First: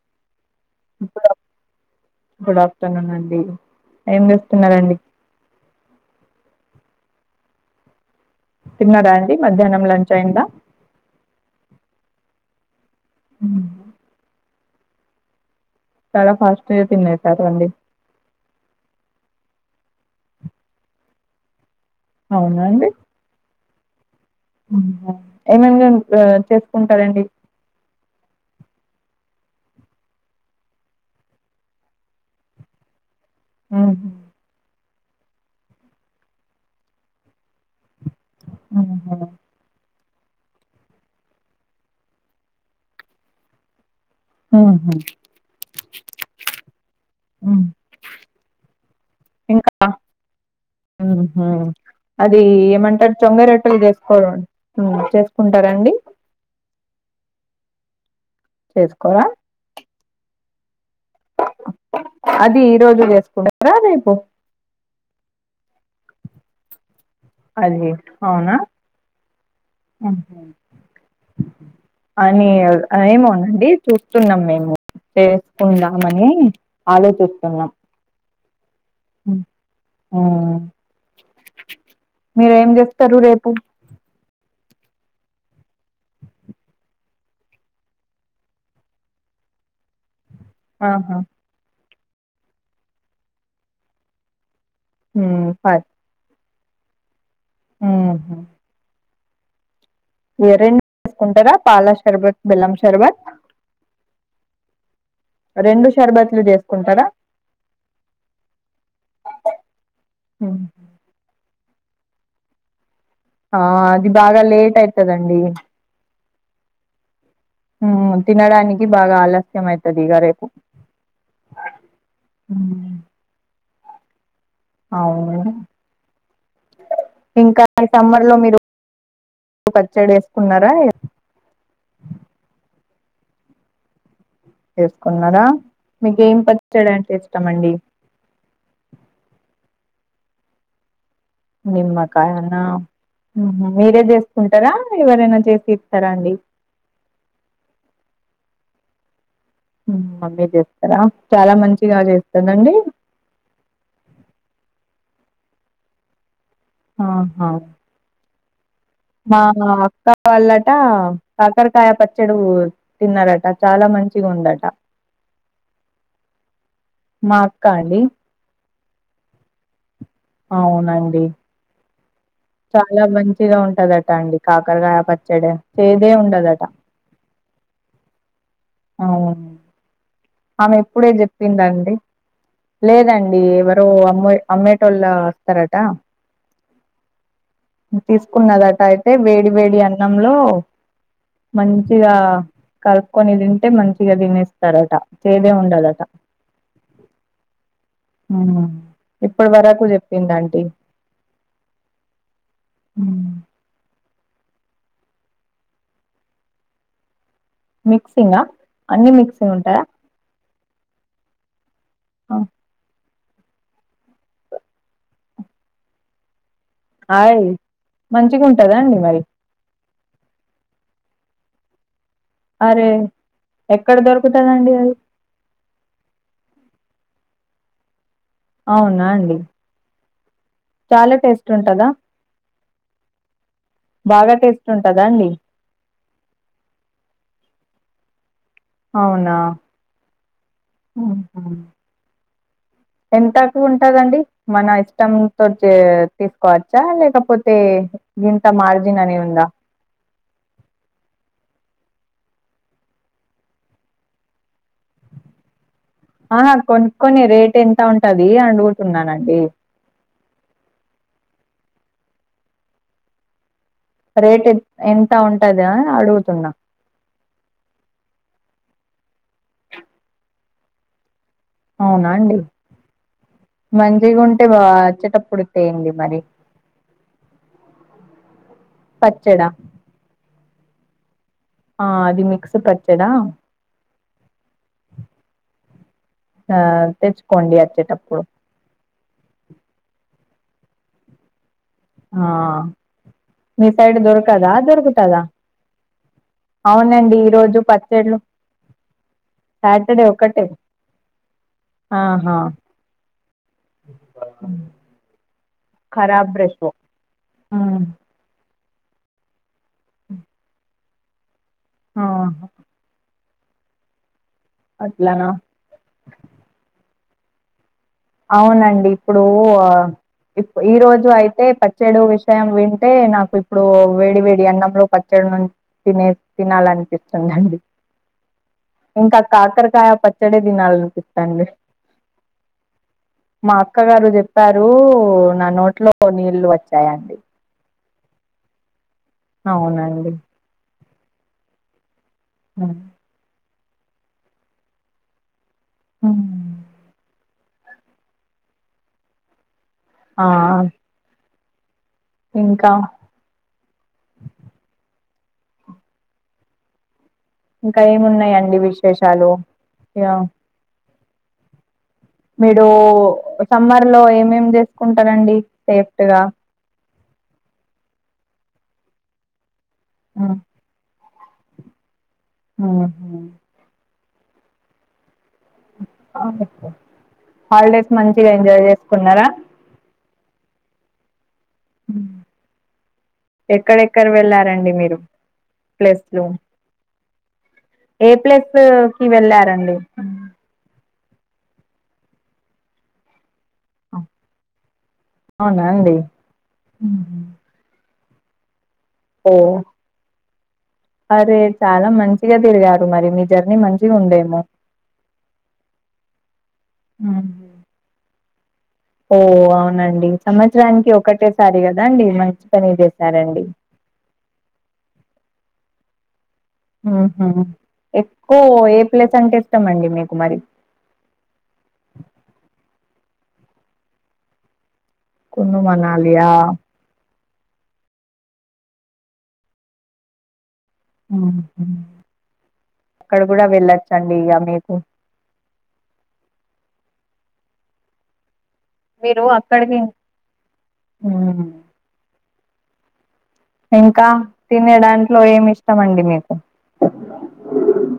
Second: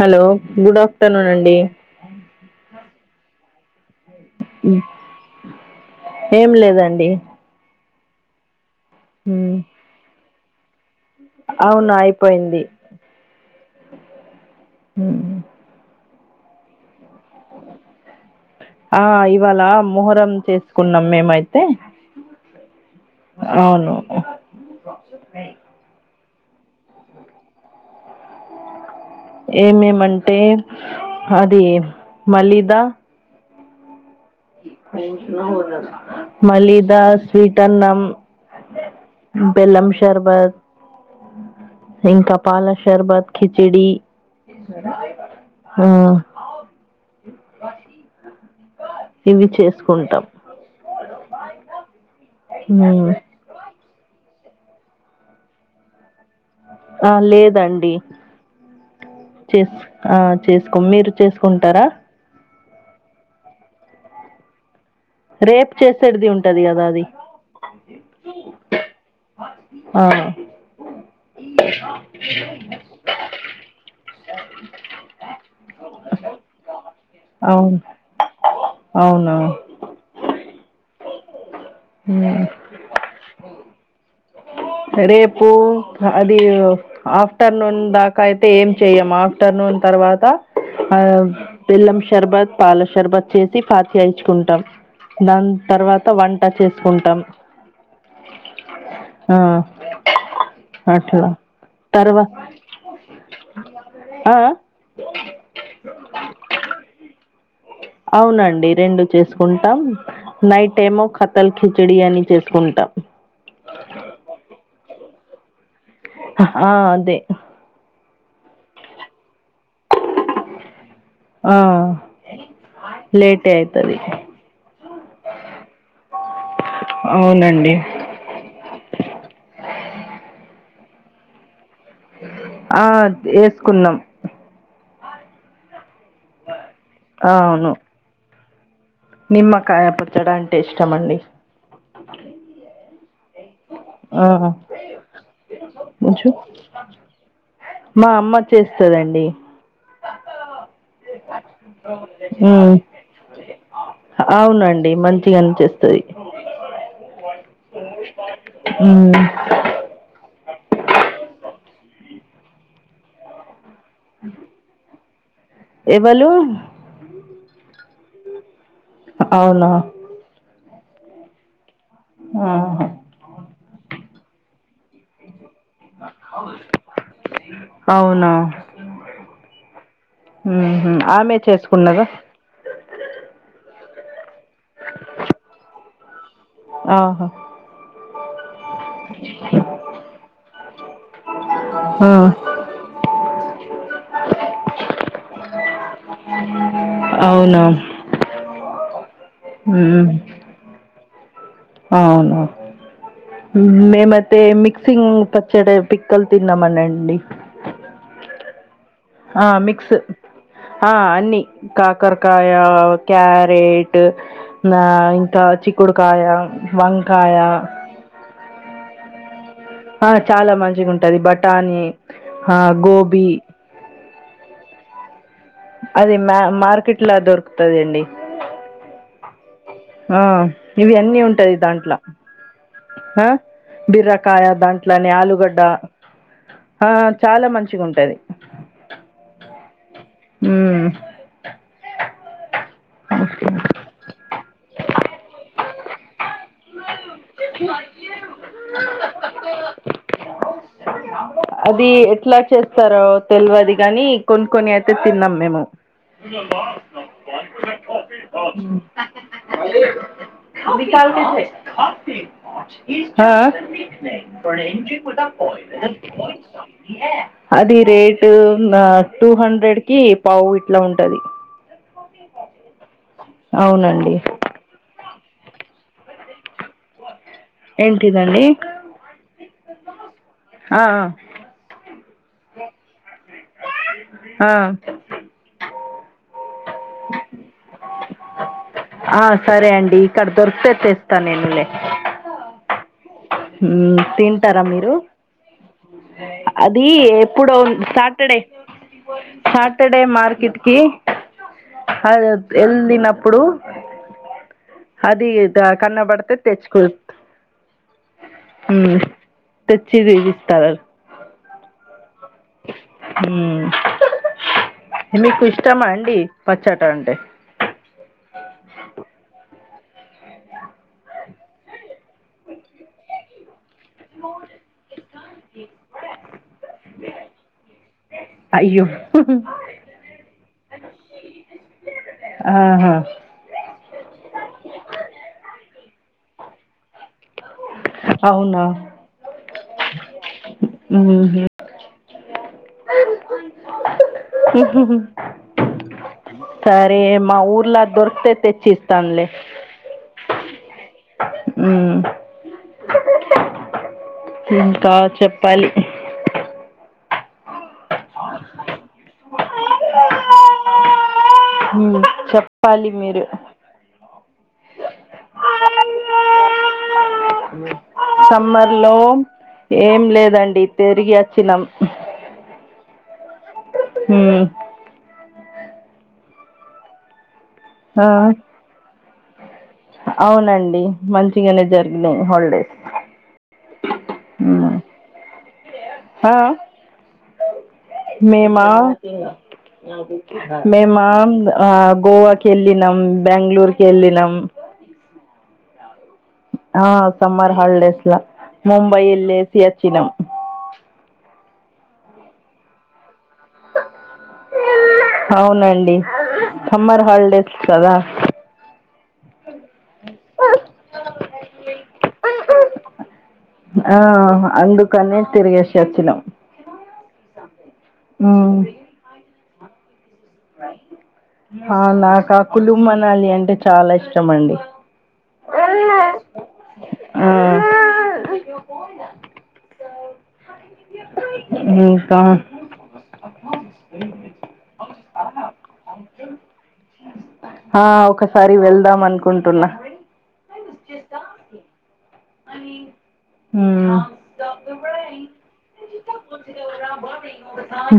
Hello good aft good of good afternoon అండి ఏం చేస్తున్నారండి ఏం లేదండి తిన్నారాండి మధ్యాహ్నం లంచ్ అయిందా అవును అయిపోయింది ఉ ఉం చాలా ఫాస్ట్గా తియితారువండి [unintelligible] ఆ ఇవాళ మొహరం చేసుకున్నాం మేమైతే అవునాండి అవును ఏమేం [unintelligible] చేసుకుంటారండి ఎం ఎం అంటే హాలి మలిదా ఆహ మలీదా స్వీట్ అన్నం బెల్లం షర్బత్ [inaudible] ఇంకా పాల షర్భత్ కిచిడి ఆ [inaudible] ఇవి ఇంకా చేసుకుంటాం ఉహు అది ఉమ్, ఏమంటర్ చొంగ రొట్టెల్ చేస్కోరు ఉ చేస్కుంటారండి ఆ లేదండి చేసుకోరా చేస్ ఆ చేస్కోం మీరు చేస్కుంటారా అది ఈరోజు చేస్కుంటారా రేపు రేపు చేసేది ఉంటది కదా అది అది ఔనా [inaudible] ఆ ఉహు అని అ ఏమోనండి చూస్తున్నాం మేము చేస్కుందామని ఆలోచిస్తున్నాం ఔనా ఆ [inaudible] మీరేం చేస్తరు రేపు రేపు అది ఆఫ్ ఆఫ్టర్నూన్ దాకా ఏం చెయ్యం ఆఫ్టర్నూన్ తర్వాత ఆ ఆహా బెల్లం షర్బత్ పాలషర్బత్ చేసి ఫాత్యా ఇచ్చుకుంటాం మ్మ్ దాని ప తర్వాత త వంట చేస్కుంటాం ఉహు ఆ ఎ రెండు అట్లా తీస్కుంటారా పాల తర్వా షర్బత్ బెల్లం షర్బత్ ఆ రెండు షర్బత్లు జేస్కుంటారా ఔనండి రెండు చేస్కుంటాం ఉమ్. నైట్ ఏమో క తల్ కిచిడి అని చేస్కుంటాం ఆ అది బాగా లేటైతదండి ఆ అదే హ తినడానికి బాగా ఆలస్యమైతది ఇగ రే ఆ ఉమ్. లేేటే అయితది ఔను [inaudible] ఇంకా అవునండి సమ్మర్ లో మీరు [inaudible] పచ్చడి ఏస్కున్నారా ఆ ఏస్కున్నం చేస్కున్నారా మీకు ఏం పచ్చడంటే ఆ అవును ఇష్టమండి నిమ్మకాయ పచ్చడంటే ఇష్టం అండి నిమ్మకాయనా మీరే ఆ చేస్కుంటారా ఎవరైనా చేసి ఇస్తారా కొంచెం అండి మా అమ్మ చేస్తదండి మమ్మీ చేస్తారా చాలా మంచిగా చేస్తదండి ఔనండి మంచిగానే చేస్తది ఆహా ఊ ఆహా అక్క వాళ్ళట కాకరకాయ పచ్చడు తిన్నారట చాలా మంచిగుందట ఎవలు మా అక్క అండి అవునా ఔనండి ఆహా చాలా మంచిగా ఉంటదట అండి కాకరగాయ పచ్చడ చేదే ఉండదట అవునా అవును ఆమె ఉహు ఇప్పుడే ఆమె జెప్పిందండి చేసుకున్నదా లేదండి ఎవరో అమ్మే అమ్మేటోళ్ళ అస్తరట ఆహా తీస్కున్నదట ఐతే వేడి వేడి అన్నంలో ఆ, మంచిగా కలుపుకొని తింటే మంచిగా తినేస్తారట చేదే ఉండదట అవునా ఇప్పడి వరకూ చెప్పిందాంటీ అవును ఊహూ మేమైతే మిక్సింగ్ పచ్చడె పిక్కల్ తిన్నామనండి మిక్సింగ్ ఆ అన్ని ఆ మిక్స్ ఆ అన్నీ కాకరకాయ క్యారేట్ నా ఇంకా చిక్కుడుకాయ వంకాయ ఆయ్ మంచిగుంటదా అండి మరి హా చాలా మంచిగుంటది బఠానీ ఆహ్, అరే గోబీ ఎక్కడ దొరుకుతదండి అది అది మ్యా మార్కెట్ లో దొరుకుతది అండి అవునా అండి ఆ ఇవి చాలా అన్నీ టేస్ట్ ఉంటది ఉంటదా దాంట్ల హా బాగా బిర్రకాయ టేస్ట్ ఉంటదా దాంట్లనే అండి ఆలూగడ్డ హా చాలా మంచిగుంటది అవునా ఆహా ఎంతకు ఉన్ టదండి మన ఇష్టంతోటి చే తీసుకోవచ్చా లేకపోతే గింత మార్జిన్ అని ఉందా అది ఎట్ల చేస్తరో తెల్వది గానీ కొను కొని అయితే తిన్నాం మేము ఆహా కొనుక్కొని రేట్ ఎంత ఉంటది అడుగుతున్నానండి ఆ ఆ రేట్ ఎం ఎంత ఉంటదా అడుగుతున్నా అది రేటు నా టూ హండ్రెడ్ కి పావు ఇట్లా ఉంటాది అవునా అండి అవునండి మంచిగుంటే బా వచ్చేటప్పుడు తేండి మరి ఏంటిదండి పచ్చడా ఆ ఆ ఆ అది మిక్స్ పచ్చడ ఆ ఆ తెచ్చుకొండి అచ్చేటప్పుడు ఆ సరే అండి ఇక్కడ దొరికితే తెస్తా నేను లే ఆ మీ సైడ్ దొరకదా తింటారా మీరు దొరుకుతదా అది అవునండి ఎప్పుడో ఈరోజు పచ్చేడ్లు సాటర్డే సాటర్డే మార్కెట్కి అ ఆహా ఎళ్లినం పుడు అది ద కన్నబడితే తెచ్చుకో ఆ ఉమ్ తెచ్చిదిగి ఇస్తార ఆ ఉమ్ అట్లనా మీకు ఇష్టమా అండి పచ్చట అంటే? అవునండి ఇప్పుడు ఆ ఇప్ ఈ రోజు అయితే పచ్చేడు విషయం వింటే, నాకు ఇప్పుడు వేడి వేడి అన్నంలో పచ్చడి ను తినే తినాలనిపిస్తుందండి. అయ్యో ఇంకా కాకరకాయ పచ్చడే తినాలినిపిస్తాంది. ఆహా మా అక్క గారు చెప్పారు, నా నోట్లో నీళ్లు వచ్చాయండి. అవునా అవునండి ఉహు ఉమ్. ఉహు హు ఉమ్ సరే మా ఊర్ల దొరికితే తెచ్చిస్తన్లే. ఆ ఉమ్ ఇంకా ఇంకా చెప్పాలి ఇంకా ఏమున్నాయండి విశేషాలు, ఇగ ఉమ్ మీడో సమ్మర్ లో ఏమేమ్ చేసుకుంటరండి సేఫ్ట్ గా? సమ్మర్ లో ఏం హ్మ్. లేదండి, తిరిగి అచ్చినమ్ అవునా ఉమ్ హాలిడేస్ ఆ, మంచిగా ఎంజాయ్ చేసుకున్నరా? అవునండి మంచిగనే జరిగినయి హాల్డేస్. ఎక్కడెక్కడ వెళ్ళారండి మీరు, ప్లేస్లు? మేమా కి వెళ్ళారండి మేమ్ అ గోవాకెళ్ళినమ్, బ్యాంగ్ళూర్ కెళ్ళినం. అవునా అండి? ఆ సమ్మర్ హాలిడేస్లా, మొంబై ఓ ఎల్లేసి అచ్చినం. అరే చాలా మంచిగ తిరిగారు మరి, మీ జర్నీ మంచిగా ఉండేమో అవునండి, సమ్మర్ హాలిడేస్ కదా ఓ అవునండి, సంవత్సరానికి ఒకటేసారి కదా అండి, మంచి పనే చేసారండి. ఆ అందుకనే తిరిగేశి అచ్చినం. ఉహు ఎక్కువో ఉమ్ ఏ ప్లేస్ అంటే ఇష్టం అండి మీకు మరి? ఆ నాకా కులు మనాలి అంటే చాలా ఇష్టం అండి. కును మనాలియా? ఆ ఉహు ఇంకా అక్కడ గుడా వెళ్ళొచ్చండి ఇగ మీకు. ఆ ఒకసారి వెళ్ మీరు అక్కడికి మ్మ్ అని ఇంకా తినే దాంట్లో ఏమి ఇష్టం అండి మీకు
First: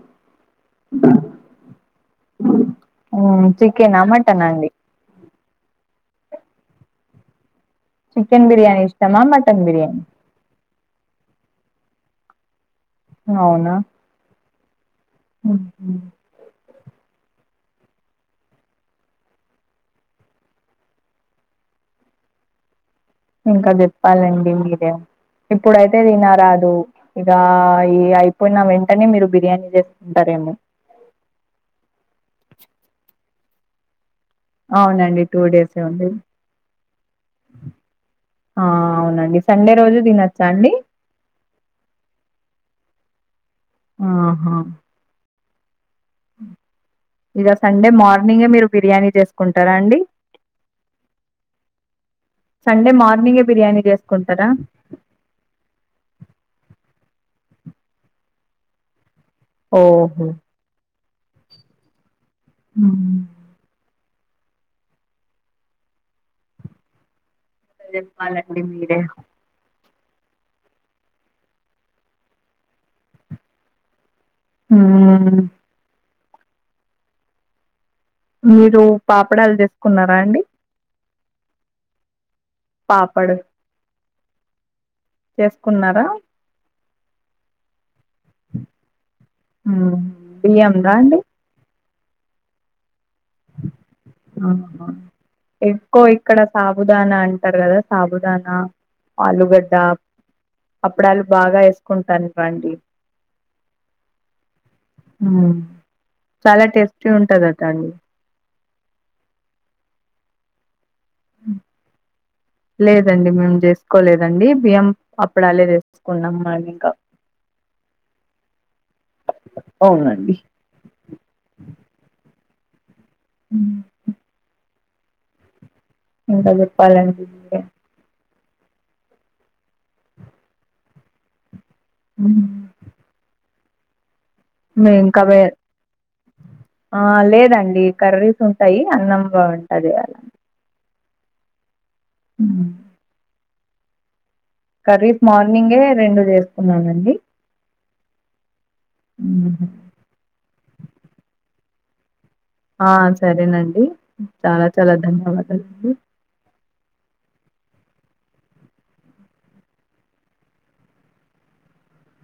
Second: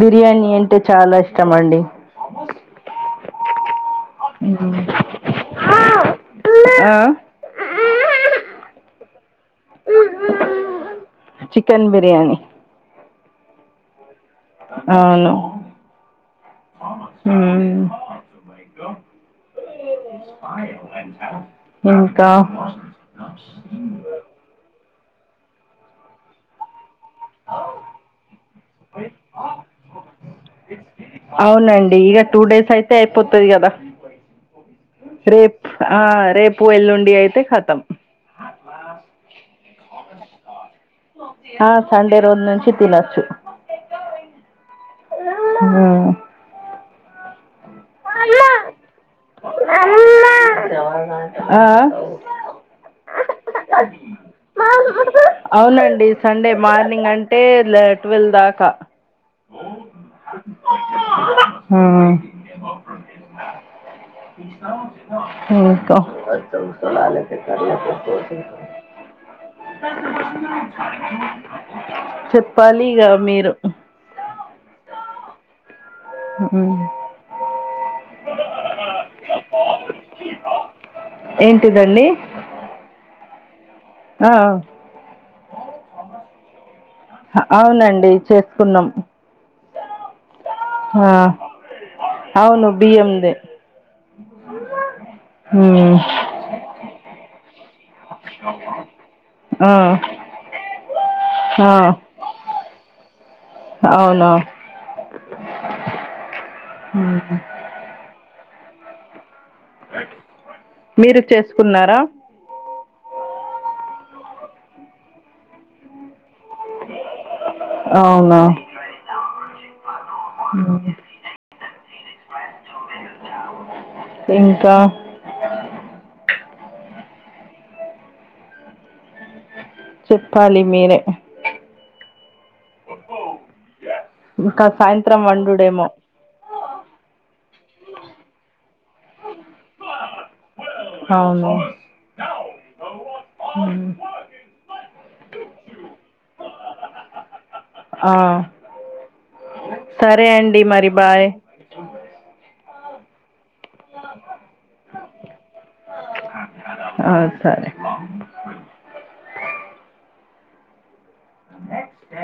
బిర్యానీ అంటే చాలా ఇష్టం అండి ఆమ్ చికెనా మటనా అండి ఆ చికెన్ బిర్యానీ ఇష్టమా మటన్ బిర్యానీ చికెన్ బిర్యానీ అవునా అవును హుహు. ఉమ్ ఇంకా ఇంకా జేప్పాలండి మీరే ఇప్పుడైతే తినారాదు ఇగ అ ఈ అయిపోయిన వెంటనే మీరు బిర్యానీ చేసుకుంటారేమో అవునండి ఇగ టూ డేస్ అయితే అయిపోతది కదా అవునండి రేప్ డేసే ఆ ఉంది. రేపు ఎళ్ళుండి అయితే కతం ఆ అవునండి సండే రోజు దినోచ్చా అండి ఆ సండే రోజ నుంచి తినొచ్చు ఆహా అమ్మ ఆ ఇగ సండే మార్నింగే మీరు ఉమ్. బిర్యానీ చేసుకుంటారా అండి ఆ ఆ సండే మార్నింగే బిర్యానీ చేసుకుంటారా అవునండి సండే మార్నింగ్ అంటే లే టువెల్ దాకా ఓహో ఉమ్ ఇంకా ఎక్కడ్ లేక పొతే చెప్పాలండి మీరే చెప్పాలిగా మీరు హ్మ్ ఉ ఉమ్ మీరు పాప్డాల్ చేస్కున్నారా అండి ఏంటిదండి పాపడ్ ఆ చేస్కున్నారా హ అవ్నండి చేస్కున్నాం ఉం బియ్యందా అండి అవ్ను బిఎమ్ దే ఆ హ ఎక్కువ్ ఇక్కడ సాబుదానా అంటార్ కదా సాబుదనా ఆ ఆలూగడ్డ అప్పడాలు బాగా ఆ ఏస్కుంటాన్ ఇవ్వండి అవునా ఉమ్ చాలా టేస్టీ ఉంటదాట అండి మీరు చేస్కున్నారా లేదండి మేమ్ చేస్కోలేదండి బియ్యం అప్పడాలే వేస్కున్నామ్ ఇంక అవునా అవ్నండి ఆ ఉమ్ ఇంకా ఇంకా చెప్పాలండి మీరే చెప్పాలి మీరే ఉమ్ ఇంకా మేం ఇంక సాయంత్రం వండుడేమో ఆ లేదండి కర్రీస్ ఉంటాయి అన్నం బాఉంటది అలా ఔనా ఉమ్ ఉమ్ కర్రీస్ మార్నింగే రెండు చేస్కున్నామండి ఆ హ్మ్. సరే అండి మరి బాయ్ ఆ సరేనండి చాలా చాలా ధన్యవాదాలండి ఆ సరే ఆ నెక్స్ డే